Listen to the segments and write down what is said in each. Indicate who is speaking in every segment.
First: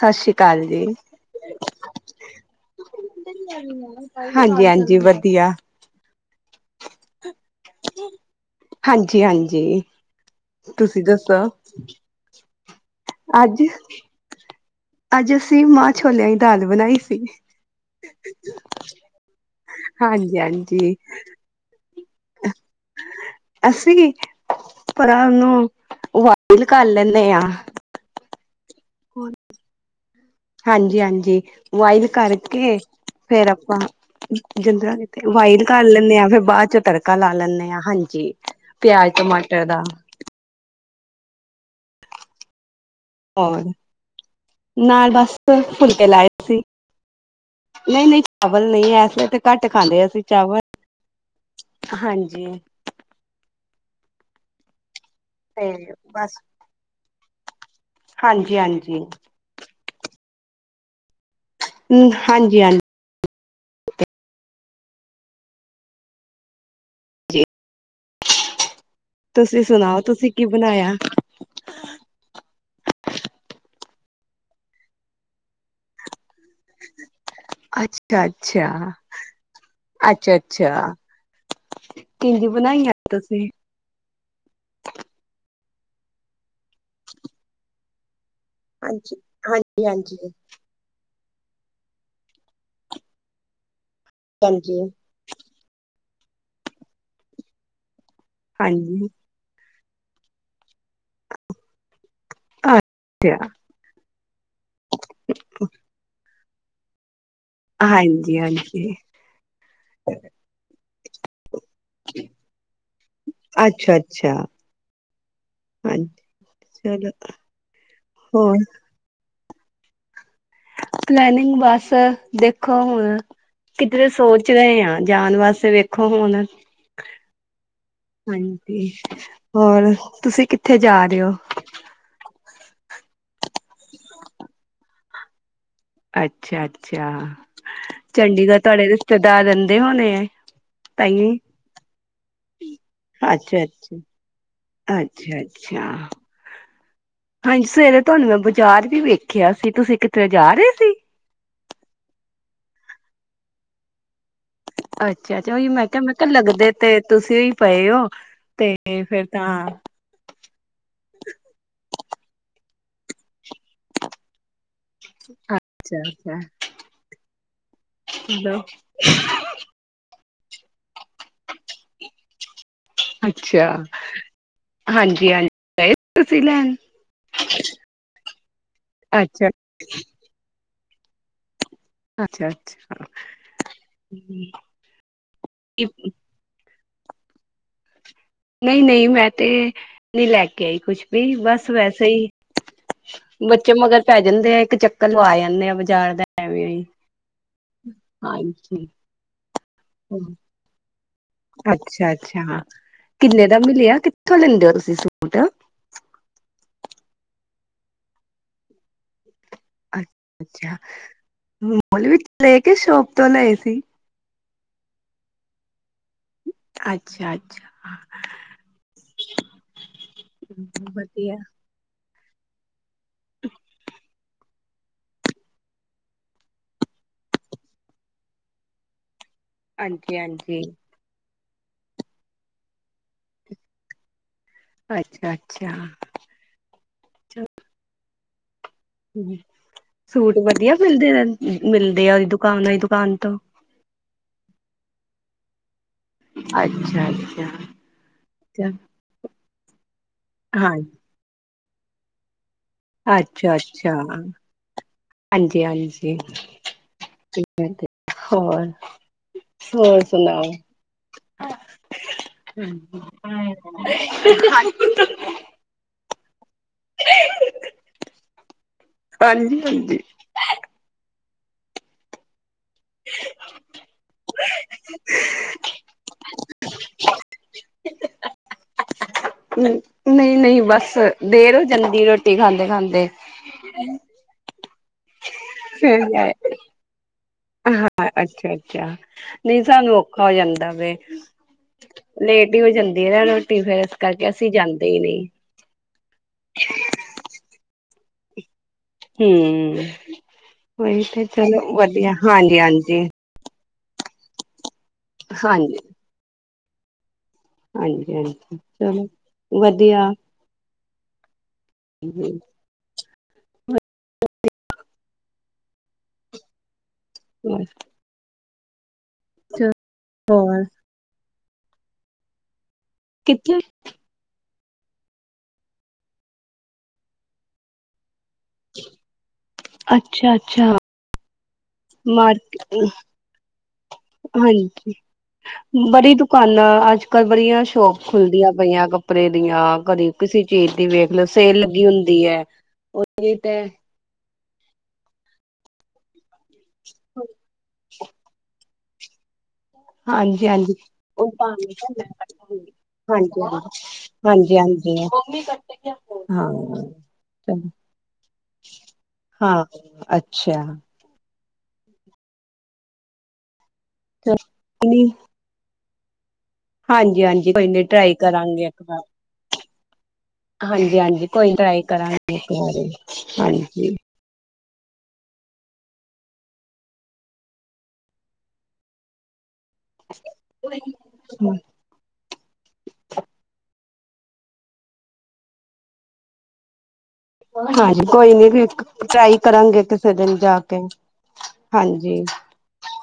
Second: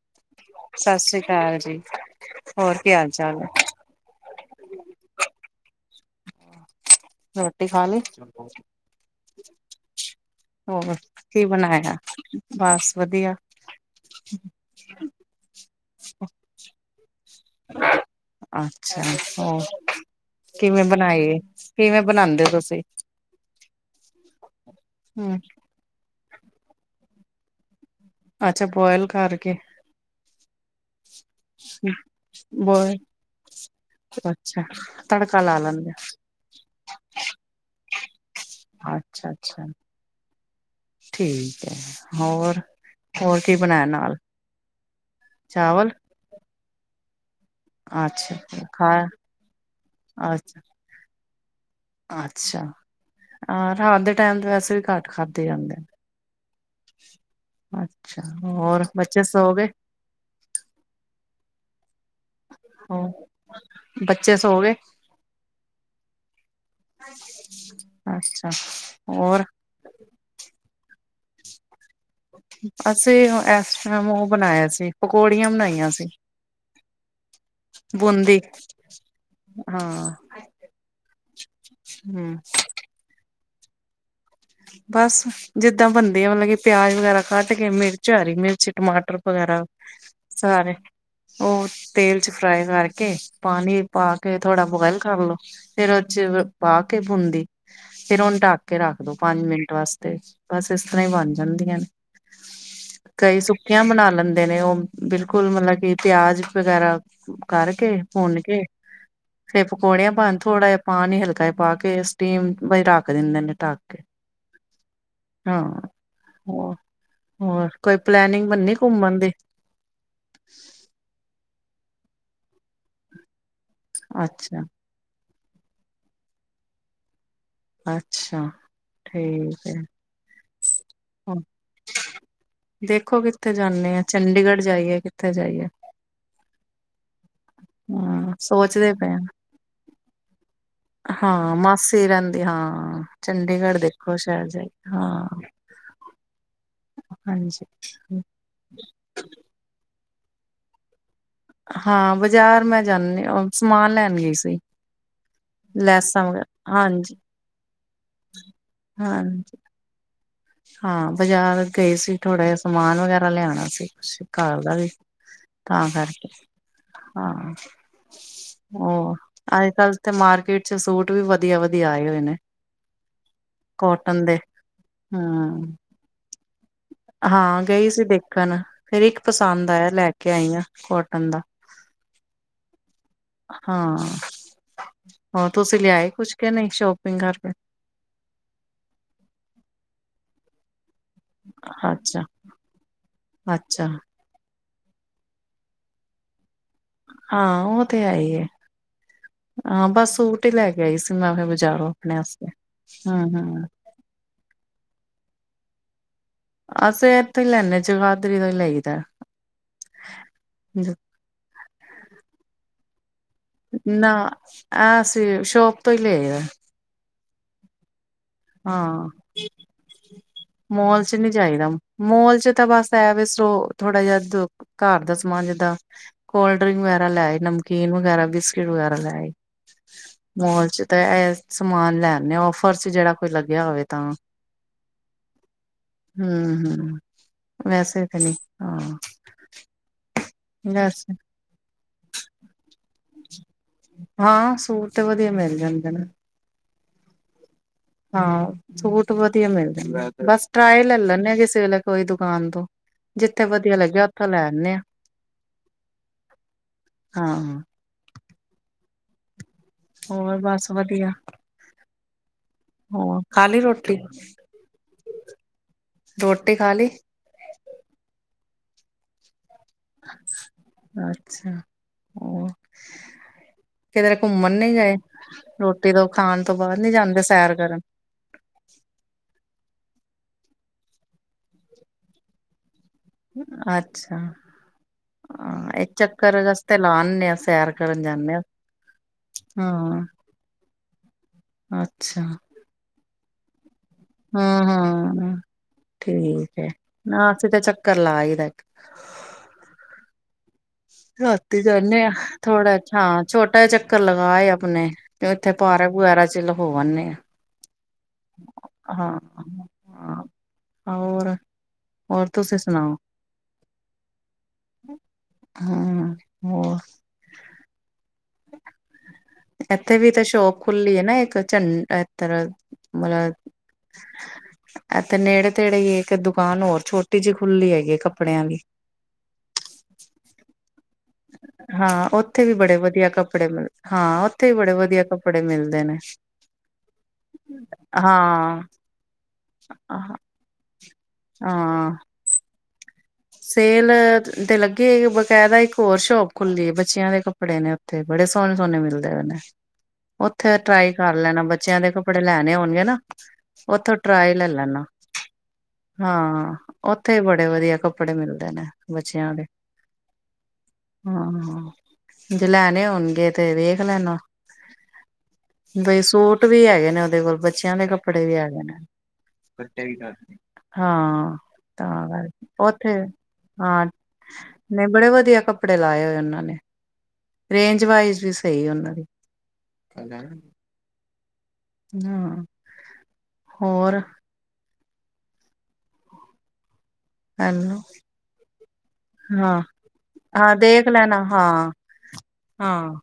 Speaker 1: ਸਤਿ ਸ਼੍ਰੀ ਅਕਾਲ ਜੀ।
Speaker 2: ਸਤਿ ਸ੍ਰੀ ਅਕਾਲ ਜੀ ਹੋਰ ਕੀ ਹਾਲ ਚਾਲ ਹੈ।
Speaker 1: ਹਾਂਜੀ ਹਾਂਜੀ ਵਧੀਆ
Speaker 2: ਰੋਟੀ ਖਾ ਲਈ
Speaker 1: ਹਾਂਜੀ-ਹਾਂਜੀ
Speaker 2: ਹੋਰ
Speaker 1: ਤੁਸੀਂ
Speaker 2: ਕੀ ਬਣਾਇਆ ਬਸ ਵਧੀਆ
Speaker 1: ਅੱਜ ਅੱਜ ਅਸੀਂ ਮਾਹ ਛੋਲਿਆਂ ਦੀ ਦਾਲ ਬਣਾਈ ਸੀ
Speaker 2: ਅੱਛਾ ਹੋਰ ਕਿਵੇਂ
Speaker 1: ਹਾਂਜੀ-ਹਾਂਜੀ
Speaker 2: ਬਣਾਈ ਹੈ ਕਿਵੇਂ ਬਣਾਉਂਦੇ ਹੋ ਤੁਸੀਂ
Speaker 1: ਅਸੀਂ ਕਿ ਭਰਾ
Speaker 2: ਹਮ
Speaker 1: ਨੂੰ [unintelligible] ਲ ਕੱਲਨ ਆਾ [unintelligible]
Speaker 2: ਅੱਛਾ ਬੋਇਲ ਕਰਕੇ
Speaker 1: ਹਾਂਜੀ ਹਾਂਜੀ ਬਾਇਲ ਕਰਕੇ
Speaker 2: ਬੋਇਲ
Speaker 1: ਫੇਰ ਆਪਾਂ
Speaker 2: ਅੱਛਾ
Speaker 1: ਜਿੱਦਾਂ
Speaker 2: ਤੜਕਾ ਲਾ
Speaker 1: ਵਾਈਲ ਕਰ ਲੈਂਦੇ ਹਾਂ ਫੇਰ ਬਾਅਦ ਚ ਤੜਕਾ ਲਾ ਲੈਂਦੇ ਹਾਂ ਹਾਂਜੀ ਪਿਆਜ
Speaker 2: ਅੱਛਾ
Speaker 1: ਟਮਾਟਰ
Speaker 2: ਅੱਛਾ
Speaker 1: ਦਾ
Speaker 2: ਠੀਕ ਹੈ ਹੋਰ ਹੋਰ ਕੀ ਬਣਾਇਆ ਨਾਲ
Speaker 1: ਨਾਲ ਬਸ
Speaker 2: ਚਾਵਲ
Speaker 1: ਫੁਲਕੇ ਲਾਏ ਸੀ ਨਹੀਂ ਨਹੀਂ
Speaker 2: ਅੱਛਾ
Speaker 1: ਚਾਵਲ ਨਹੀਂ
Speaker 2: ਖਾ
Speaker 1: ਇਸ ਵੇਲੇ ਤੇ ਘੱਟ ਖਾਂਦੇ ਅਸੀਂ ਚਾਵਲ
Speaker 2: ਅੱਛਾ
Speaker 1: ਹਾਂਜੀ।
Speaker 2: ਅੱਛਾ ਹਾਂ ਅਧੇ ਟਾਈਮ ਤੇ ਵੈਸ ਵੀ ਘੱਟ [unintelligible] ਖਾਧੇ
Speaker 1: ਤੇ
Speaker 2: ਜਾਂਦੇ
Speaker 1: ਬਸ
Speaker 2: ਅੱਛਾ
Speaker 1: ਹਾਂਜੀ
Speaker 2: ਹੋਰ
Speaker 1: ਹਾਂਜੀ
Speaker 2: ਬੱਚੇ ਸੌ ਗਏ
Speaker 1: ਹਮ ਹਾਂਜੀ ਹਾਂਜੀ
Speaker 2: ਹੋ ਬੱਚੇ ਸੋ ਗਏ ਅੱਛਾ ਹੋਰ
Speaker 1: ਤੁਸੀਂ ਸੁਣਾਓ ਤੁਸੀਂ ਕੀ ਬਣਾਇਆ
Speaker 2: ਅਸੀਂ ਇਸ ਟਾਈਮ ਉਹ ਬਣਾਇਆ ਸੀ ਪਕੌੜੀਆਂ ਬਣਾਈਆਂ ਸੀ
Speaker 1: ਅੱਛਾ
Speaker 2: ਬੂੰਦੀ
Speaker 1: ਅੱਛਾ
Speaker 2: ਹਾਂ
Speaker 1: ਅੱਛਾ ਅੱਛਾ
Speaker 2: ਹੂੰ
Speaker 1: ਕਿਹਿੰਦੀ ਬਣਾਈਆਂ ਤੁਸੀਂ [unintelligible]
Speaker 2: ਬਸ ਜਿੱਦਾਂ ਬੰਦੇ ਆ ਮਤਲਬ ਕਿ ਪਿਆਜ ਵਗੈਰਾ ਕੱਟ ਕੇ ਮਿਰਚ ਆ ਹਰੀ ਮਿਰਚ
Speaker 1: ਹਾਂਜੀ
Speaker 2: ਟਮਾਟਰ ਵਗੈਰਾ
Speaker 1: ਹਾਂਜੀ ਹਾਂਜੀ
Speaker 2: ਸਾਰੇ ਉਹ ਤੇਲ ਚ ਫਰਾਈ ਕਰਕੇ ਪਾਣੀ ਪਾ ਕੇ ਥੋੜਾ
Speaker 1: ਹਾਂਜੀ।
Speaker 2: ਬੋਇਲ ਕਰਲ ਲੋ ਫਿਰ ਪਾ ਕੇ ਬੁੰਦੀ ਫੇਰ ਉਹਨੂੰ ਢੱਕ ਕੇ ਰੱਖ
Speaker 1: ਹਾਂਜੀ
Speaker 2: ਮਿੰਟ ਵਾਸਤੇ ਬਸ [unintelligible] ਇਸ ਤਰ੍ਹਾਂ ਹੀ ਬਣ ਜਾਂਦੀਆਂ ਨੇ ਕਈ
Speaker 1: ਅੱਛਾ
Speaker 2: ਸੁੱਕੀਆਂ ਬਣਾ ਲੈਂਦੇ ਨੇ ਉਹ ਬਿਲਕੁਲ ਮਤਲਬ ਕਿ ਪਿਆਜ ਵਗੈਰਾ ਕਰਕੇ
Speaker 1: ਹਾਂਜੀ
Speaker 2: ਭੁੰਨ ਕੇ
Speaker 1: ਹਾਂਜੀ
Speaker 2: ਫੇਰ ਪਕੌੜਿਆਂ ਪਾ ਥੋੜ੍ਹਾ ਜਿਹਾ ਪਾਣੀ ਹਲਕਾ ਪਾ ਕੇ ਸਟੀਮ ਲਗਾ ਕੇ ਢੱਕ ਦਿੰਦੇ ਨੇ
Speaker 1: ਅੱਛਾ ਅੱਛਾ
Speaker 2: ਹਾਂ
Speaker 1: ਹਾਂਜੀ।
Speaker 2: ਹੋਰ
Speaker 1: ਚਲੋ
Speaker 2: ਹੋਰ ਕੋਈ ਪਲੈਨਿੰਗ
Speaker 1: ਹੋਰ
Speaker 2: ਬੰਨੀ ਘੁੰਮਣ [inaudible]
Speaker 1: ਪਲੈਨਿੰਗ ਵਾਸਤੇ ਦੇਖੋ ਹੁਣ ਕਿਧਰੇ ਸੋਚ
Speaker 2: ਅੱਛਾ
Speaker 1: ਰਹੇ ਆ ਜਾਣ ਵਾਸਤੇ ਫਿਰ ਵੇਖੋ ਹੁਣ
Speaker 2: ਅੱਛਾ
Speaker 1: ਹਾਂਜੀ
Speaker 2: ਠੀਕ ਹੈ।
Speaker 1: ਹੋਰ ਤੁਸੀਂ ਕਿੱਥੇ ਜਾ ਰਹੇ ਹੋ
Speaker 2: ਹੋਰ ਦੇਖੋ ਕਿੱਥੇ ਜਾਣਾ ਆ ਚੰਡੀਗੜ੍ਹ ਜਾਈਏ ਕਿੱਥੇ ਜਾਈਏ
Speaker 1: ਅੱਛਾ ਅੱਛਾ
Speaker 2: ਹਾਂ
Speaker 1: ਚੰਡੀਗੜ੍ਹ ਤੁਹਾਡੇ
Speaker 2: ਸੋਚਦੇ ਪਏ ਆ।
Speaker 1: ਰਿਸ਼ਤੇਦਾਰ ਰਹਿੰਦੇ ਹੋਣੇ ਆ ਤਾਹੀਓਂ
Speaker 2: ਹਾਂ ਮਾਸੀ ਰਹਿੰਦੀ ਹਾਂ ਚੰਡੀਗੜ੍ਹ ਦੇਖੋ ਸ਼ਹਿਰ ਜਾਈ ਹਾਂ
Speaker 1: ਅੱਛਾ ਅੱਛਾ ਹਾਂਜੀ ਸਵੇਰੇ ਤੁਹਾਨੂੰ ਮੈਂ ਬਾਜ਼ਾਰ ਵੀ ਵੇਖਿਆ ਸੀ ਤੁਸੀਂ ਕਿੱਧਰੇ ਜਾ ਰਹੇ ਸੀ
Speaker 2: ਹਾਂ ਬਾਜ਼ਾਰ ਮੈਂ ਜਾਣੀ ਸਮਾਨ ਲੈਣ ਗਈ ਸੀ
Speaker 1: ਅੱਛਾ ਅੱਛਾ ਉਹੀ ਮੈਂ ਕਿਹਾ ਮੈਂ
Speaker 2: ਲੈਸਾਂ
Speaker 1: ਕਿਹਾ ਲੱਗਦੇ
Speaker 2: ਵਗੈਰਾ
Speaker 1: ਤੇ
Speaker 2: ਹਾਂਜੀ
Speaker 1: ਤੁਸੀਂ ਉ ਪਏ ਉਹ ਤੇ ਫੇਰ
Speaker 2: ਹਾਂ
Speaker 1: ਤਾਂ
Speaker 2: ਹਾਂ ਬਾਜ਼ਾਰ ਗਏ ਸੀ ਥੋੜ੍ਹਾ ਜਾ ਸਮਾਨ ਵਗੈਰਾ ਲਿਆਣਾ ਸੀ ਕੁਛ ਘਰ ਦਾ ਵੀ ਤਾਂ
Speaker 1: ਅੱਛਾ
Speaker 2: ਕਰਕੇ
Speaker 1: ਅੱਛਾ
Speaker 2: ਹਾਂ
Speaker 1: ਚਲੋ
Speaker 2: ਹੋਰ ਅੱਜ ਕੱਲ ਤੇ ਮਾਰਕ ਟ ਚ ਸੂਟ ਵੀ ਵਧੀਆ ਵਧੀਆ ਆਏ ਹੋਏ ਨੇ ਕੋਟਨ ਦੇ
Speaker 1: ਜੀ ਹਾਂਜੀ
Speaker 2: ਹਮ
Speaker 1: ਤੁਸੀਂ ਲੈਣ
Speaker 2: ਹਾਂ ਗਈ ਸੀ ਦੇਖਣ ਫੇਰ ਇੱਕ
Speaker 1: ਅੱਛਾ
Speaker 2: ਪਸੰਦ ਆਇਆ ਲੈ ਕੇ ਆਈ ਹਾਂ ਕੋਟਨ ਦਾ
Speaker 1: ਅੱਛਾ ਅੱਛਾ
Speaker 2: ਹਾਂ ਹੋਰ ਤੁਸੀਂ ਲਿਆਏ ਕੁਛ ਕੇ ਨਹੀਂ ਸ਼ੋਪ ਵਿਗਾਰ ਪਾਈ
Speaker 1: ਨਹੀਂ ਨਹੀਂ ਮੈਂ ਤੇ ਨਹੀਂ ਲੈ ਕੇ ਆਈ ਕੁੱਛ ਵੀ ਬਸ ਵੈਸੇ
Speaker 2: ਅੱਛਾ
Speaker 1: ਹੀ ਬੱਚੇ
Speaker 2: ਅੱਛਾ
Speaker 1: ਮਗਰ ਪੈ ਜਾਂਦੇ ਆ! ਇੱਕ ਚੱਕਰ ਲਵਾ ਜਾਂਦੇ ਆ ਬਾਜ਼ਾਰ ਦਾ ਐਵੇਂ ਹੀ
Speaker 2: ਹਾਂ ਉਹ ਤੇ ਆਈ ਹੈ
Speaker 1: ਹਾਂਜੀ
Speaker 2: ਹਾਂ ਬਸ ਸੂਟ ਹੀ ਲੈ ਕੇ ਆਈ ਸੀ ਮੈਂ ਫਿਰ ਬਜ਼ਾਰੋਂ
Speaker 1: ਅੱਛਾ
Speaker 2: ਆਪਣੇ ਵਾਸਤੇ
Speaker 1: ਅੱਛਾ
Speaker 2: ਹਮ
Speaker 1: ਕਿੰਨੇ ਦਾ
Speaker 2: ਹਮ
Speaker 1: ਮਿਲਿਆ ਕਿੱਥੋਂ ਲੈਂਦੇ ਹੋ ਤੁਸੀਂ ਸੂਟ
Speaker 2: ਅਸੀਂ ਇਥੇ ਹੀ ਲੈਣੇ ਆ ਜੁਗਾਦਰੀ ਤੋਂ ਲਈਦਾ
Speaker 1: ਅੱਛਾ ਅੱਛਾ ਮੋਲ ਵਿਚੋਂ ਲਿਆ ਕੇ ਸ਼ੋਪ ਤੋਂ ਲਏ ਸੀ
Speaker 2: ਨਾ ਅਸੀਂ ਸ਼ੋਪ ਤੋ ਲਏ ਆ
Speaker 1: ਅੱਛਾ ਅੱਛਾ
Speaker 2: ਹਾਂ ਮੋਲ ਚ, ਨਹੀਂ
Speaker 1: ਵਧੀਆ
Speaker 2: ਜਾਈ ਦਾ ਮੋਲ ਚ ਤਾਂ ਬਸ [inaudible] ਥੋੜਾ ਜਾ ਘਰ ਦਾ ਸਮਾਨ ਜਿੱਦਾਂ ਕੋਲਡ ਡਰਿੰਕ ਵਗੈਰਾ ਲੈ ਆਏ ਨਮਕੀਨ ਵਗੈਰਾ ਬਿਸਕਿਟ ਵਗੈਰਾ ਲੈ ਆਏ
Speaker 1: ਹਾਂਜੀ ਹਾਂਜੀ
Speaker 2: ਮੋਲ ਚ, ਤਾਂ ਐ! ਸਮਾਨ ਲੈਦੇ ਆ ਔਫਰ ਚ, ਜਿਹੜਾ ਕੋਈ ਲੱਗਿਆ ਹੋਵੇ ਤਾਂ
Speaker 1: ਅੱਛਾ ਅੱਛਾ
Speaker 2: ਹੂੰ ਹੂੰ ਵੈਸੇ ਹਾਂ
Speaker 1: ਹੂੰ ਸੂਟ ਵਧੀਆ ਮਿਲਦੇ
Speaker 2: ਵੈਸੇ
Speaker 1: ਮਿਲਦੇ ਉਹਦੀ ਦੁਕਾਨਾਂ ਦੀ ਦੁਕਾਨ ਤੋਂ
Speaker 2: ਹਾਂ ਸੂਟ ਤੇ ਵਧੀਆ ਮਿਲ ਜਾਂਦੇ ਨੇ
Speaker 1: ਅੱਛਾ! ਅੱਛਾ ਅੱਛਾ!
Speaker 2: ਹਾਂ ਛੋਟ ਵਧਿਆ ਮਿਲ ਜਾਂਦੇ ਬਸ
Speaker 1: ਹਾਂ
Speaker 2: ਟਰਾਈ ਲੈ ਲੈਣੇ ਆ ਜ਼ੇ ਕਿਸੇ ਵੇਲੇ ਕੋਈ ਦੁਕਾਨ ਤੋਂ ਜਿੱਥੇ
Speaker 1: ਅੱਛਾ
Speaker 2: ਵਧੀਆ
Speaker 1: ਅੱਛਾ
Speaker 2: ਲੱਗਿਆ ਉੱਥੋਂ ਲੈ ਆਨੇ ਆ
Speaker 1: ਹਾਂਜੀ ਹਾਂਜੀ
Speaker 2: ਹਾਂ
Speaker 1: ਹੋਰ। ਹ
Speaker 2: ਹੋਰ ਬਸ ਵਧੀਆ। ਹੋਰ ਖਾ ਲਈ ਰੋਟੀ
Speaker 1: ਹੂੰ
Speaker 2: ਰੋਟੀ ਖਾ ਲਈ?
Speaker 1: ਹਾਂਜੀ। ਹਾਂਜੀ
Speaker 2: ਹਾਂ ਅੱਛਾ ਹੋਰ? ਕਿਧਰੇ ਘੁੰਮਣ ਨੀ ਗਏ ਰੋਟੀ ਤੋਂ। ਖਾਣ ਤੋਂ ਬਾਅਦ ਨੀ ਜਾਂਦੇ ਸੈਰ ਕਰਨ?
Speaker 1: ਨਹੀਂ ਨਹੀਂ ਬਸ ਦੇਰ ਹੋ ਜਾਂਦੀ ਰੋਟੀ ਖਾਂਦੇ ਖਾਂਦੇ।
Speaker 2: ਅੱਛਾ! ਹਾਂ
Speaker 1: [inaudible]
Speaker 2: ਇੱਕ ਚੱਕਰ ਵਾਸਤੇ ਲਾ ਆਨੇ ਆ ਸੈਰ ਕਰਨ
Speaker 1: ਹਾਂ
Speaker 2: ਜਾਂਦੇ ਆ
Speaker 1: ਅੱਛਾ ਅੱਛਾ ਨਹੀਂ ਸਾਨੂੰ
Speaker 2: ਹਾਂ
Speaker 1: ਔਖਾ ਹੋ ਜਾਂਦਾ ਵੈ
Speaker 2: ਅੱਛਾ
Speaker 1: ਲੇਟ ਹੀ ਹੋ ਜਾਂਦੀ ਏ ਨਾ ਰੋ। ਟੀ ਫਿਰ
Speaker 2: ਹਾਂ ਹਾਂ ਹੂੰ ਠੀਕ ਹੈ ਨਾ ਅਸੀਂ ਤੇ ਚੱਕ ਰ ਲਾ ਆਈ ਦਾ ਇੱਕ।
Speaker 1: ਹੂੰ ਉਹੀ ਤੇ
Speaker 2: ਰਾਤੀ
Speaker 1: ਚਲੋ ਵਧੀਆ ਹਾਂਜੀ ਹਾਂਜੀ।
Speaker 2: ਟਾ ਚੱਕਰ ਲਗਾਏ ਆਪਣੇ ਤੇ ਉੱਥੇ
Speaker 1: ਹਾਂਜੀ
Speaker 2: ਪਾਰ ਪੁਆਰਾ ਚੱਲੋ। ਹੋ ਆਨੇ ਆ
Speaker 1: ਹਾਂਜੀ ਹਾਂਜੀ ਚਲੋ
Speaker 2: ਹਾਂ
Speaker 1: ਵਧੀਆ।
Speaker 2: ਹਾਂ ਹੋਰ ਹੋਰ ਤੁਸੀਂ ਸੁਣਾਓ? ਹਾਂ ਹੋਰ?
Speaker 1: ਬਸ
Speaker 2: ਇੱਥੇ ਵੀ ਤਾਂ ਸ਼ੋਪ ਖੁੱਲੀ ਹੈ ਨਾ ਇੱਕ। ਚੰ ਇਧਰ ਮੈਨੂੰ ਲੱਗਦਾ
Speaker 1: ਕਿੱਥੇ
Speaker 2: ਇਥੇ ਨੇੜੇ ਤੇੜੇ ਹੀ ਇੱਕ ਦੁਕਾਨ ਹੋਰ ਛੋਟੀ ਜਿਹੀ ਖੁੱਲੀ ਹੈਗੀ ਏ ਕੱਪ
Speaker 1: ਅੱਛਾ ਅੱਛਾ!
Speaker 2: ਹਾਂ ਉੱਥੇ ਵੀ ਬੜੇ ਵਧੀਆ ਕੱਪੜੇ ਮਿਲ ਹਾਂ ਉੱਥੇ ਵੀ ਬੜੇ
Speaker 1: ਹਾਂਜੀ
Speaker 2: ਵਧੀਆ ਕੱਪੜੇ ਮਿਲਦੇ ਨੇ
Speaker 1: ਬੜੀ ਦੁਕਾਨਾਂ ਅੱਜ ਕੱਲ੍ਹ ਬੜੀਆਂ ਸ਼ੋਪ ਖੁੱਲਦੀਆਂ
Speaker 2: ਹਾਂ
Speaker 1: ਪਈਆਂ ਕੱਪੜੇ ਦੀਆਂ ਕਦੇ ਕਿਸੇ ਚੀਜ਼। ਦੀ ਵੇਖ ਲਓ ਸੇਲ ਲੱਗੀ
Speaker 2: ਹਾਂ
Speaker 1: ਹੁੰਦੀ ਏ।
Speaker 2: ਸੇਲ ਤੇ ਲੱਗੀ ਹੋਏਗੀ ਬਕਾਇਦਾ ਇੱਕ ਹੋਰ ਸ਼ੋਪ ਖੁੱਲ ਦੀਆ ਬੱਚਿਆਂ ਦੇ ਕੱਪੜੇ ਨੇ ਉੱਥੇ ਬੜੇ ਸੋਹਣੇ ਸੋਹਣੇ ਮਿਲ ਦੇ [inaudible] ਉੱਥੇ
Speaker 1: ਹਾਂਜੀ-ਹਾਂਜੀ
Speaker 2: ਟਰਾਈ ਕਰ
Speaker 1: ਉਹ
Speaker 2: ਲੈਣਾ ਬੱਚਿਆਂ ਦੇ
Speaker 1: ਭਾਵੇਂ
Speaker 2: ਕੱਪੜੇ ਲੈਣੇ
Speaker 1: ਹਾਂਜੀ
Speaker 2: ਹੋਣਗੇ ਨਾ ਉੱਥੋਂ ਟਰਾਈ ਲੈ
Speaker 1: ਹਾਂਜੀ
Speaker 2: ਲੈਣਾ
Speaker 1: ਹਾਂਜੀ
Speaker 2: ਹਾਂ ਉੱਥੇ ਬੜੇ
Speaker 1: ਚਲੋ
Speaker 2: ਵਧੀਆ ਕੱਪ ਮਿਲਦੇ ਨੇ ਬੱਚਿਆਂ ਵਾਲੇ
Speaker 1: ਹਾਂ ਅੱਛਾ
Speaker 2: ਹਾਂ ਹਾਂ ਜੇ ਲੈਣੇ ਹੋਣਗੇ ਤੇ ਵੇਖ ਲੈਣਾ
Speaker 1: [inaudible]
Speaker 2: ਬਈ ਸੂਟ ਵੀ ਹੈਗੇ ਨੇ ਉਹਦੇ ਕੋਲ
Speaker 1: ਹਾਂਜੀ ਕੋਈ
Speaker 2: ਬੱਚਿਆਂ
Speaker 1: ਨੀ
Speaker 2: ਦੇ
Speaker 1: ਟਰਾਈ
Speaker 2: ਕੱਪੜੇ ਵੀ ਹੈਗੇ
Speaker 1: ਕਰਾਂਗੇ ਇੱਕ ਵਾਰ
Speaker 2: ਨੇ
Speaker 1: ਹਾਂਜੀ ਹਾਂਜੀ
Speaker 2: ਹਾਂ
Speaker 1: ਕੋਈ ਟਰਾਈ
Speaker 2: ਤਾਂ
Speaker 1: ਕਰਾਂਗੇ
Speaker 2: ਕਰਕੇ
Speaker 1: ਇੱਕ
Speaker 2: ਉੱਥੇ ਹਾਂ
Speaker 1: ਹਾਂਜੀ
Speaker 2: ਨਹੀਂ ਬੜੇ ਵਧੀਆ ਕੱਪੜੇ ਲਾਏ ਹੋਏ ਉਹਨਾਂ ਨੇ ਰੇਂਜ ਵਾਈਜ਼ ਵੀ ਸਹੀ ਹੈ ਉਹਨਾਂ ਦੀ ਕਿੰਨਾ ਹਾਂ ਹੋਰ ਹੈਲੋ
Speaker 1: ਹਾਂਜੀ ਕੋਈ ਨੀ ਟਰਾਈ
Speaker 2: ਹਾਂ
Speaker 1: ਕਰਾਂਗੇ ਕਿਸੇ ਦਿਨ
Speaker 2: ਹਾਂ
Speaker 1: ਜਾ ਕੇ
Speaker 2: ਦੇਖ ਲੈਣਾ ਹਾਂ
Speaker 1: ਹਾਂਜੀ
Speaker 2: ਹਾਂ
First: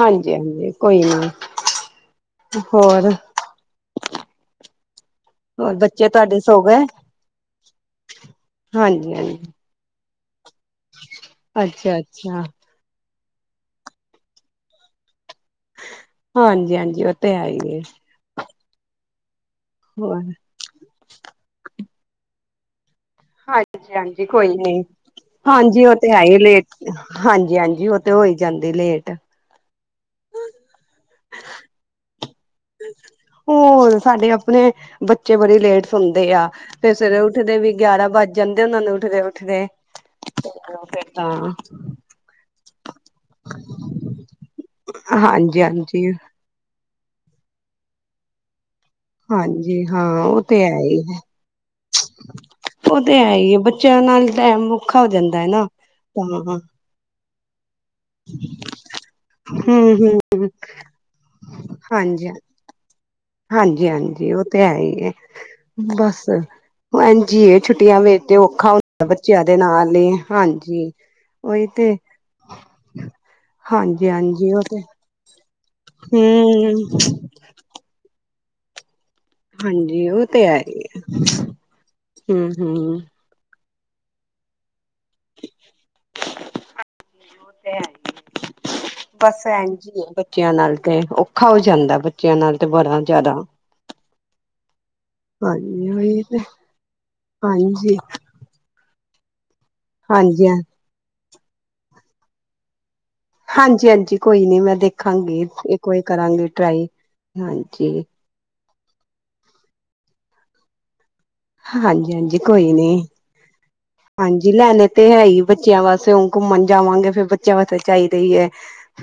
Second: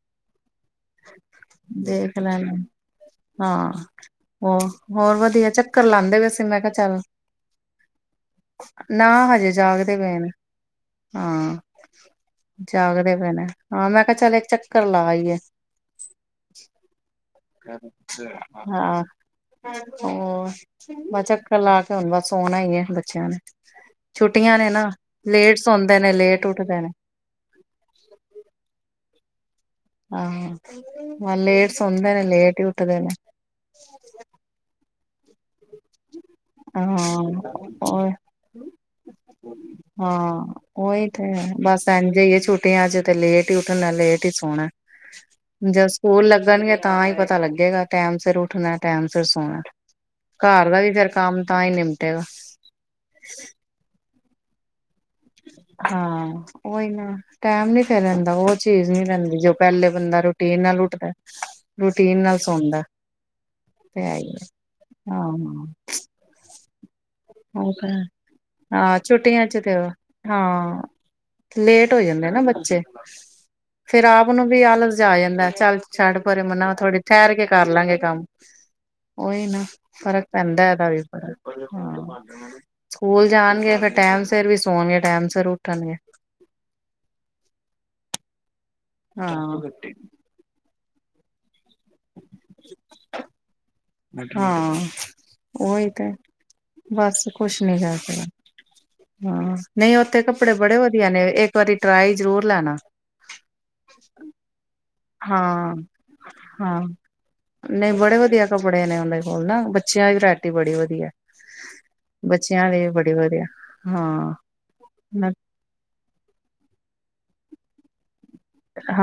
Speaker 1: ਹਾਂਜੀ ਹਾਂਜੀ ਕੋਈ ਨਹੀਂ
Speaker 2: ਦੇਖ ਲੈਣਾ ਹਾਂ ਹੋਰ ਹੋਰ ਵਧੀਆ
Speaker 1: ਹੋਰ
Speaker 2: ਚੱਕਰ
Speaker 1: ਬੱਚੇ
Speaker 2: ਲਾਂਦੇ
Speaker 1: ਤੁਹਾਡੇ
Speaker 2: ਵਸੇ ਮੈਂ
Speaker 1: ਸੋ
Speaker 2: ਕਿਹਾ
Speaker 1: ਗਏ
Speaker 2: ਚੱਲ ਨਾ
Speaker 1: ਹਾਂਜੀ ਹਾਂਜੀ
Speaker 2: ਹਜੇ ਜਾਗਦੇ ਪਏ ਨੇ ਹਾਂ
Speaker 1: ਅੱਛਾ ਅੱਛਾ
Speaker 2: ਜਾਗਦੇ ਪਏ ਨੇ ਹਾਂ ਮੈਂ ਕਿਹਾ ਚੱਲ ਇੱਕ ਚੱਕਰ ਲਾ ਆਈਏ
Speaker 1: ਹਾਂਜੀ ਹਾਂਜੀ ਉਹ ਤੇ ਹੈ
Speaker 2: [inaudible]
Speaker 1: ਹੀ ਹੈ
Speaker 2: ਹਾਂ ਹੋਰ ਬਸ ਚੱਕਰ ਲਾ ਕੇ ਤੇ ਹੁਣ ਬਸ ਸੋਣਾ ਹੀ ਏ
Speaker 1: ਹਾਂਜੀ ਹਾਂਜੀ ਕੋਈ ਨੀ
Speaker 2: ਲੇਟ
Speaker 1: ਹਾਂਜੀ ਉਹ
Speaker 2: ਸੌਦੇ
Speaker 1: ਤੇ
Speaker 2: ਨੇ
Speaker 1: ਹੈਈ ਲੇਟ
Speaker 2: ਉੱਠਦੇ ਨੇ
Speaker 1: ਹਾਂਜੀ ਹਾਂਜੀ ਉਹ ਤੇ ਹੋਈ ਜਾਂਦੀ ਲੇਟ
Speaker 2: ਆਹ ਲੇਟ ਸੌਣਦੇ ਨੇ ਲੇਟ ਹੀ ਉੱਠਦੇ ਨੇ
Speaker 1: ਹੋਰ ਸਾਡੇ ਆਪਣੇ ਬੱਚੇ ਬੜੀ ਲੇਟ ਸੌਣਦੇ ਤੈ ਆ ਤੇ ਸਵੇਰੇ ਉੱਠਦੇ ਵੀ ਗਿਆਰਾਂ
Speaker 2: ਹਾਂ
Speaker 1: ਵੱਜ ਜਾਂਦੇ ਉਹਨਾਂ ਨੂੰ ਉਠਦੇ ਉੱਠਦੇ ਹਾਂ ਫਿਰ
Speaker 2: ਉਹੀ ਤੇ
Speaker 1: ਤਾਂ
Speaker 2: ਬਸ ਇੰਝ ਹੀ ਹੈ, ਛੁੱਟੀਆਂ ਚ ਤੇ ਲੇਟ ਹੀ ਉੱਠਣਾ ਲੇਟ ਹੀ ਸੋਣਾ
Speaker 1: ਹਾਂਜੀ
Speaker 2: ਜਦ
Speaker 1: ਹਾਂਜੀ
Speaker 2: ਸਕੂਲ ਲੱਗਣਗੇ ਤਾਂ ਹੀ ਪਤਾ ਲੱਗੇਗਾ ਟੈਮ ਸਿਰ ਉੱਠਣਾ ਟਾਈਮ ਸਿਰ ਸੋਣਾ
Speaker 1: ਹਾਂਜੀ ਹਾਂ ਉਹ ਤੇ
Speaker 2: ਘਰ
Speaker 1: ਹੈ
Speaker 2: ਦਾ ਵੀ
Speaker 1: ਈ
Speaker 2: ਫੇਰ
Speaker 1: ਐ।
Speaker 2: ਕੰਮ ਤਾਂ ਈ ਨਿਪਟੇਗਾ।
Speaker 1: ਟੈਮ
Speaker 2: ਹਾਂ ਓਈ ਨਾ ਟੈਮ ਨੀ ਫੇਰ ਰਹਿੰਦਾ। ਉਹ ਚੀਜ਼ ਨੀ ਰਹਿੰਦੀ ਜੋ ਪਹਿਲੇ
Speaker 1: ਹਮ ਹਮ
Speaker 2: ਬੰਦਾ ਰੂਟੀਨ ਨਾਲ ਉੱਠਦਾ, ਰੂਟੀਨ
Speaker 1: ਹਾਂਜੀ
Speaker 2: ਨਾਲ ਸੌਂਦਾ।
Speaker 1: ਹਾਂਜੀ ਹਾਂਜੀ ਉਹ ਤੇ ਹੈ ਈ ਐ।
Speaker 2: ਹਾਂ
Speaker 1: ਬਸ ਐ ਜੀ ਇਹ
Speaker 2: ਉਹ ਤਾਂ
Speaker 1: ਛੁੱਟੀਆਂ
Speaker 2: ਹੈ,
Speaker 1: ਵਿੱਚ ਤੇ ਔਖਾ
Speaker 2: ਹਾਂ
Speaker 1: ਹੁੰਦਾ ਬੱਚਿਆਂ
Speaker 2: ਛੁੱਟੀਆਂ
Speaker 1: ਦੇ
Speaker 2: ਚ ਤੇ
Speaker 1: ਨਾਲ ਈ।
Speaker 2: ਹਾਂ
Speaker 1: ਹਾਂਜੀ ਓਹੀ
Speaker 2: ਲੇਟ
Speaker 1: ਤੇ
Speaker 2: ਹੋ ਜਾਂਦੇ ਨਾ ਬੱਚੇ
Speaker 1: ਹਾਂਜੀ ਹਾਂਜੀ ਉਹ ਤੇ-
Speaker 2: ਲੈ ਚੱਲ ਛੱਡ ਭਰੇ ਮਨਾ
Speaker 1: ਹੂੰ
Speaker 2: ਥੋੜੀ ਠਹਿਰ ਕੇ ਕਰ ਲਾਂਗੇ ਕੰਮ। ਓਹੀ ਨਾ
Speaker 1: ਹਾਂਜੀ
Speaker 2: ਫ਼ਰਕ
Speaker 1: ਉਹ ਤੇ ਹੈ
Speaker 2: ਪੈਂਦਾ
Speaker 1: ਹੀ
Speaker 2: ਇਦਾ ਵੀ ਬੜਾ।
Speaker 1: ਹੂੰ ਹੂੰ
Speaker 2: ਣਗੇ ਫੇਰ ਟੈਮ ਸਿਰ ਵੀ ਸੋਣਗੇ। ਟੈਮ ਸਿਰ ਉੱਠਣਗੇ।
Speaker 1: ਤੇ ਹੈ ਹੀ ਬਸ ਐਂਜ
Speaker 2: ਹਾਂ
Speaker 1: ਈ ਐ ਬੱਚਿਆਂ ਨਾਲ। ਤੇ ਔਖਾ ਹੋ ਜਾਂਦਾ ਬੱਚਿਆਂ ਨਾਲ ਤੇ ਬੜਾ ਜਿਆਦਾ
Speaker 2: ਹਾਂ ਉਹੀ ਤੇ ਬਸ ਕੁਛ ਨੀ ਕਰ
Speaker 1: ਹਾਂਜੀ
Speaker 2: ਸਕੇ। ਹਾਂ ਨਹੀਂ ਉੱਥੇ
Speaker 1: ਹਾਂਜੀ
Speaker 2: ਕੱਪੜੇ ਬੜੇ ਵਧੀਆ ਨੇ ਇ ਇੱਕ ਵਾਰੀ ਟਰਾਈ ਜ਼ਰੂਰ ਲੈਣਾ।
Speaker 1: ਹਾਂਜੀ ਹਾਂਜੀ ਕੋਈ ਨੀ ਮੈਂ ਦੇਖ ਗੀ
Speaker 2: ਹਾਂ
Speaker 1: ਇੱਕ ਵਾਰੀ ਕਰਾਂਗੀ
Speaker 2: ਹਾਂ
Speaker 1: ਟਰਾਈ।
Speaker 2: ਨਹੀਂ
Speaker 1: ਹਾਂਜੀ
Speaker 2: ਬੜੇ ਵਧੀਆ ਕੱਪੜੇ ਨੇ ਉਦੇ ਕੋਲ ਨਾ। ਬੱਚਿਆਂ ਦੀ ਵਰੈਟੀ ਬੜੀ ਵਧੀਆ।
Speaker 1: ਹਾਂਜੀ ਹਾਂਜੀ
Speaker 2: ਬੱਚਿਆਂ
Speaker 1: ਕੋਈ ਨੀ
Speaker 2: ਲਈ ਬੜੀ ਵਧੀਆ ਹਾਂ
Speaker 1: ਹਾਂਜੀ ਲੈਣੇ ਤੇ ਹੈ ਈ ਬੱਚਿਆਂ ਵਾਸਤੇ ਹੁਣ ਘੁੰਮਣ ਜਾਵਾਂਗੇ ਫੇਰ ਜਾਓ ਤਾਂ ਚਾਹੀ- ਦਾ ਐ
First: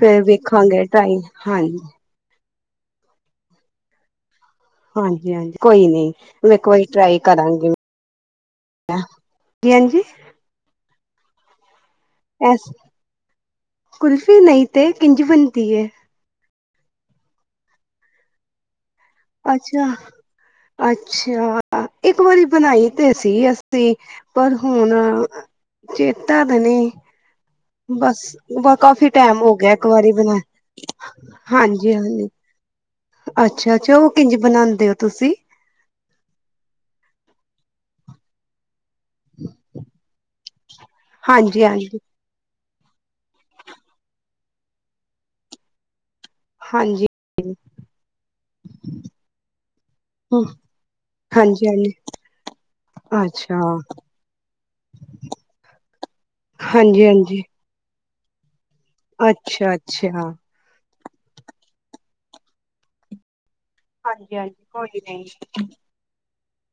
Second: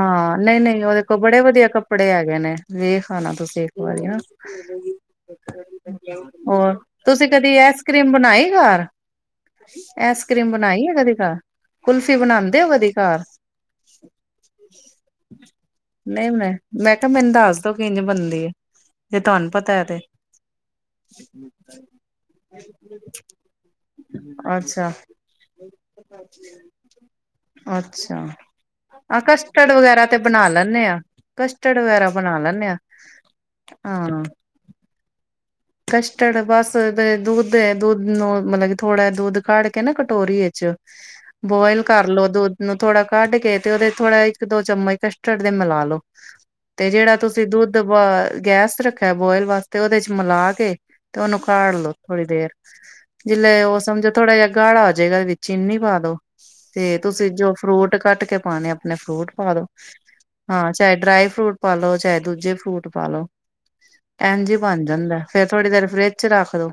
Speaker 1: ਫੇਰ
Speaker 2: ਨਹੀਂ
Speaker 1: ਵੇਖਾਂਗੇ
Speaker 2: ਨਹੀਂ ਉਹਦੇ
Speaker 1: ਟਰਾਈ
Speaker 2: ਕੋਲ ਬੜੇ ਵਧੀਆ
Speaker 1: ਹਾਂਜੀ-
Speaker 2: ਕੱਪੜੇ ਹੈਗੇ ਨੇ ਵੇਖ ਆਣਾ ਤੁਸੀਂ ਇੱਕ ਵਾਰੀ ਹਣਾ
Speaker 1: ਹਾਂਜੀ ਹਾਂਜੀ ਕੋਈ ਨੀ। ਮੈਂ ਇੱਕ
Speaker 2: ਹੋਰ
Speaker 1: ਵਾਰੀ ਟਰਾਈ
Speaker 2: ਤੁਸੀਂ ਕਦੀ
Speaker 1: ਕਰਾਂਗੀ।
Speaker 2: ਆਈਸ ਕਰ੍ਰੀਮ ਬਣਾਈ ਘਰ
Speaker 1: ਹਾਂਜੀ ਹਾਂਜੀ
Speaker 2: ਆਈਸ ਕਰ੍ਰੀਮ [inaudible] ਕੁਲਫ਼ੀ ਬਣਾ
Speaker 1: ਐਸ
Speaker 2: ਦਿਓ ਕਦੀ ਘਾਰ।
Speaker 1: ਕੁਲਫੀ ਨਹੀਂ ਤੇ ਕਿੰਝ ਬਣਦੀ ਹੈ
Speaker 2: ਲੈ ਮੈਂ ਕਿਹਾ ਮੈਨੂੰ ਦੱਸ ਦੋ ਕਿੰਜ ਬਣਦੀ ਆ
Speaker 1: ਅੱਛਾ ਅੱਛਾ ਇੱਕ ਵਾਰੀ ਬਣਾਈ ਤੇ ਸੀ ਅਸੀਂ ਪਰ ਹੁਣ
Speaker 2: ਅੱਛਾ
Speaker 1: ਚੇਤਾ ਤਾਂ ਨਹੀਂ ਬਸ
Speaker 2: ਅੱਛਾ
Speaker 1: ਕਾਫੀ
Speaker 2: ਆਹ
Speaker 1: ਟਾਈਮ ਹੋ
Speaker 2: ਕਸਟਰਡ
Speaker 1: ਗਿਆ ਇੱਕ
Speaker 2: ਵਗੈਰਾ
Speaker 1: ਵਾਰੀ
Speaker 2: ਤੇ
Speaker 1: ਬਣਾ
Speaker 2: ਲੈਂਦੇ ਆ ਕਸਟਰਡ
Speaker 1: ਹਾਂਜੀ
Speaker 2: ਵਗੈਰਾ
Speaker 1: ਹਾਂਜੀ
Speaker 2: ਬਣਾ ਲੈਂਦੇ ਆ
Speaker 1: ਅੱਛਾ ਅੱਛਾ ਉਹ ਕਿੰਝ ਬਣਾਂਦੇ ਹੋ ਤੁਸੀਂ
Speaker 2: ਕਸ਼ਟਡ ਬਸ ਦੁੱਧ ਦੁੱਧ ਨੂੰ ਮਤਲਬ ਕੀ ਥੋੜਾ ਦੁੱਧ ਕਾਢ ਕੇ ਨਾ ਕਟੋਰੀ ਵਿਚ
Speaker 1: ਹਾਂਜੀ
Speaker 2: ਬੋਇਲ
Speaker 1: ਹਾਂਜੀ
Speaker 2: ਕਰ ਲੋ ਦੁੱਧ ਨੂੰ ਥੋੜਾ ਕੱਢ ਕੇ ਤੇ ਉਹਦੇ ਥੋੜਾ ਇੱਕ ਦੋ ਚਮਚ ਕਸਟਰਡ ਦੇ ਮਿਲਾ ਲੋ ਤੇ
Speaker 1: ਹਾਂਜੀ
Speaker 2: ਜਿਹੜਾ ਤੁਸੀਂ ਦੁੱਧ ਬ ਗੈਸ ਰੱਖਿਆ ਬੋਇਲ ਵਾਸਤੇ ਉਹਦੇ ਚ ਮਿਲਾ
Speaker 1: ਹਮ,
Speaker 2: ਤੇ ਉਹਨੂੰ
Speaker 1: ਹਾਂਜੀ
Speaker 2: ਕਾੜ ਲੋ
Speaker 1: ਹਾਂਜੀ
Speaker 2: ਥੋੜੀ ਦੇਰ
Speaker 1: ਅੱਛਾ
Speaker 2: ਜਿੰਨੇ ਉਹ ਸਮਝੋ ਥੋੜ੍ਹਾ ਜਿਹਾ ਗਾੜਾ ਹੋ ਜਾਏਗਾ ਵਿੱਚ ਚੀਨੀ ਪਾ ਦੋ ਤੇ
Speaker 1: ਹਾਂਜੀ
Speaker 2: ਤੁਸੀਂ
Speaker 1: ਹਾਂਜੀ
Speaker 2: ਜੋ ਫਰੂਟ ਕੱਟ ਕੱਟ ਕੇ ਪਾਣੇ ਆ ਫਰੂਟ ਪਾ ਦੋ
Speaker 1: ਅੱਛਾ ਅੱਛਾ
Speaker 2: ਹਾਂ ਚਾਹੇ ਡਰਾਈ ਫਰੂਟ ਪਾ ਲੋ ਚਾਹੇ ਦੂਜੇ ਫਰੂਟ ਪਾ ਲੋ
Speaker 1: ਹਾਂਜੀ ਹਾਂਜੀ ਕੋਈ ਨਹੀਂ
Speaker 2: ਥੋੜੀ ਦੇਰ ਫਰਿਜ ਚ ਰੱਖ ਦੋ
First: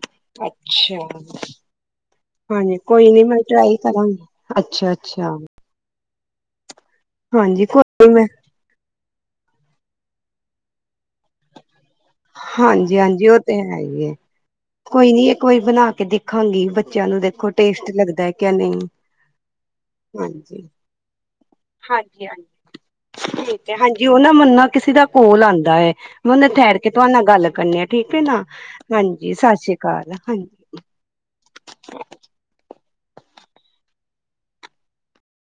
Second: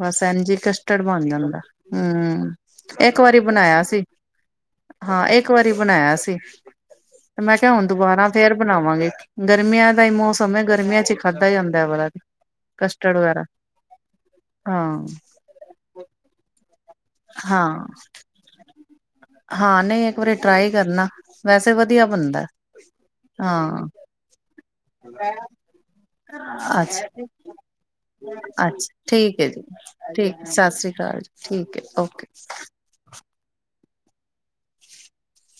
Speaker 2: ਬਸ ਇੰਜ ਹੀ
Speaker 1: ਅੱਛਾ
Speaker 2: ਕਸਟਰਡ ਬਣ ਜਾਂਦਾ ਹੂ
Speaker 1: ਹਾਂਜੀ ਕੋਈ
Speaker 2: ਇੱਕ
Speaker 1: ਨੀ ਮੈਂ
Speaker 2: ਵਾਰੀ
Speaker 1: ਟਰਾਈ
Speaker 2: ਬਣਾਇਆ ਸੀ
Speaker 1: ਕਰਾਂਗੀ ਅੱਛਾ
Speaker 2: ਹਾਂ
Speaker 1: ਅੱਛਾ
Speaker 2: ਇੱਕ ਵਾਰੀ ਬਣਾਇਆ ਹੈ ਸੀ ਤੇ ਮੈਂ
Speaker 1: ਹਾਂਜੀ
Speaker 2: ਕਿਹਾ ਹੁਣ
Speaker 1: ਕੋਈ ਨੀ, ਮੈਂ
Speaker 2: ਦੁਬਾਰਾ ਫੇਰ ਬਣਾਵਾਂਗੇ ਗਰਮੀਆਂ ਦਾ ਹੀ ਮੌਸਮ ਹੈ ਗਰਮੀਆਂ ਚ ਹੀ ਖਾਧਾ ਜਾਂਦਾ ਵਾਲਾ
Speaker 1: ਹਾਂਜੀ ਹਾਂਜੀ ਉਹ ਤੇ ਹੈ ਹੀ ਹੈ ਕੋਈ
Speaker 2: ਹਾਂ
Speaker 1: ਨੀ ਇੱਕ ਵਾਰੀ ਬਣਾ ਕੇ ਦੇਖਾਂਗੀ ਬੱ ਬੱਚਿਆਂ ਨੂੰ ਦੇਖੋ
Speaker 2: ਹਾਂ
Speaker 1: ਟੇਸਟ ਲੱਗਦਾ ਕੇ ਨਹੀਂ
Speaker 2: ਹਾਂ ਨਹੀਂ ਇੱਕ ਵਾਰੀ
Speaker 1: ਹਾਂਜੀ
Speaker 2: ਟਰਾਈ ਕਰਨਾ ਵੈਸੇ ਵਧੀਆ
Speaker 1: ਹਾਂਜੀ
Speaker 2: ਬਣਦਾ
Speaker 1: ਹਾਂਜੀ ਠੀਕ ਆ
Speaker 2: ਹਾਂ
Speaker 1: ਹਾਂਜੀ ਉਹ ਨਾ ਮੈਨੂੰ ਨਾ ਕਿਸੇ ਦਾ ਕੋਲ ਆਂਦਾ ਹੈ ਹੂੰ ਉਹ ਠਹਿਰ ਕੇ
Speaker 2: ਅੱਛਾ
Speaker 1: ਤੁਹਾਨੂੰ ਨਾਲ ਗੱਲ ਕਰਨੀੇ ਆ ਠੀਕ ਹੈ ਨਾ
Speaker 2: ਅੱਛਾ
Speaker 1: ਹਾਂਜੀ
Speaker 2: ਠੀਕ ਐ
Speaker 1: ਸਤਿ
Speaker 2: ਜੀ
Speaker 1: ਸ਼੍ਰੀ ਅਕਾਲ
Speaker 2: ਠੀਕ ਸਤਿ ਸ੍ਰੀ ਅਕਾਲ ਜੀ ਠੀਕ ਐ
Speaker 1: ਹਾਂਜੀ
Speaker 2: [unintelligible]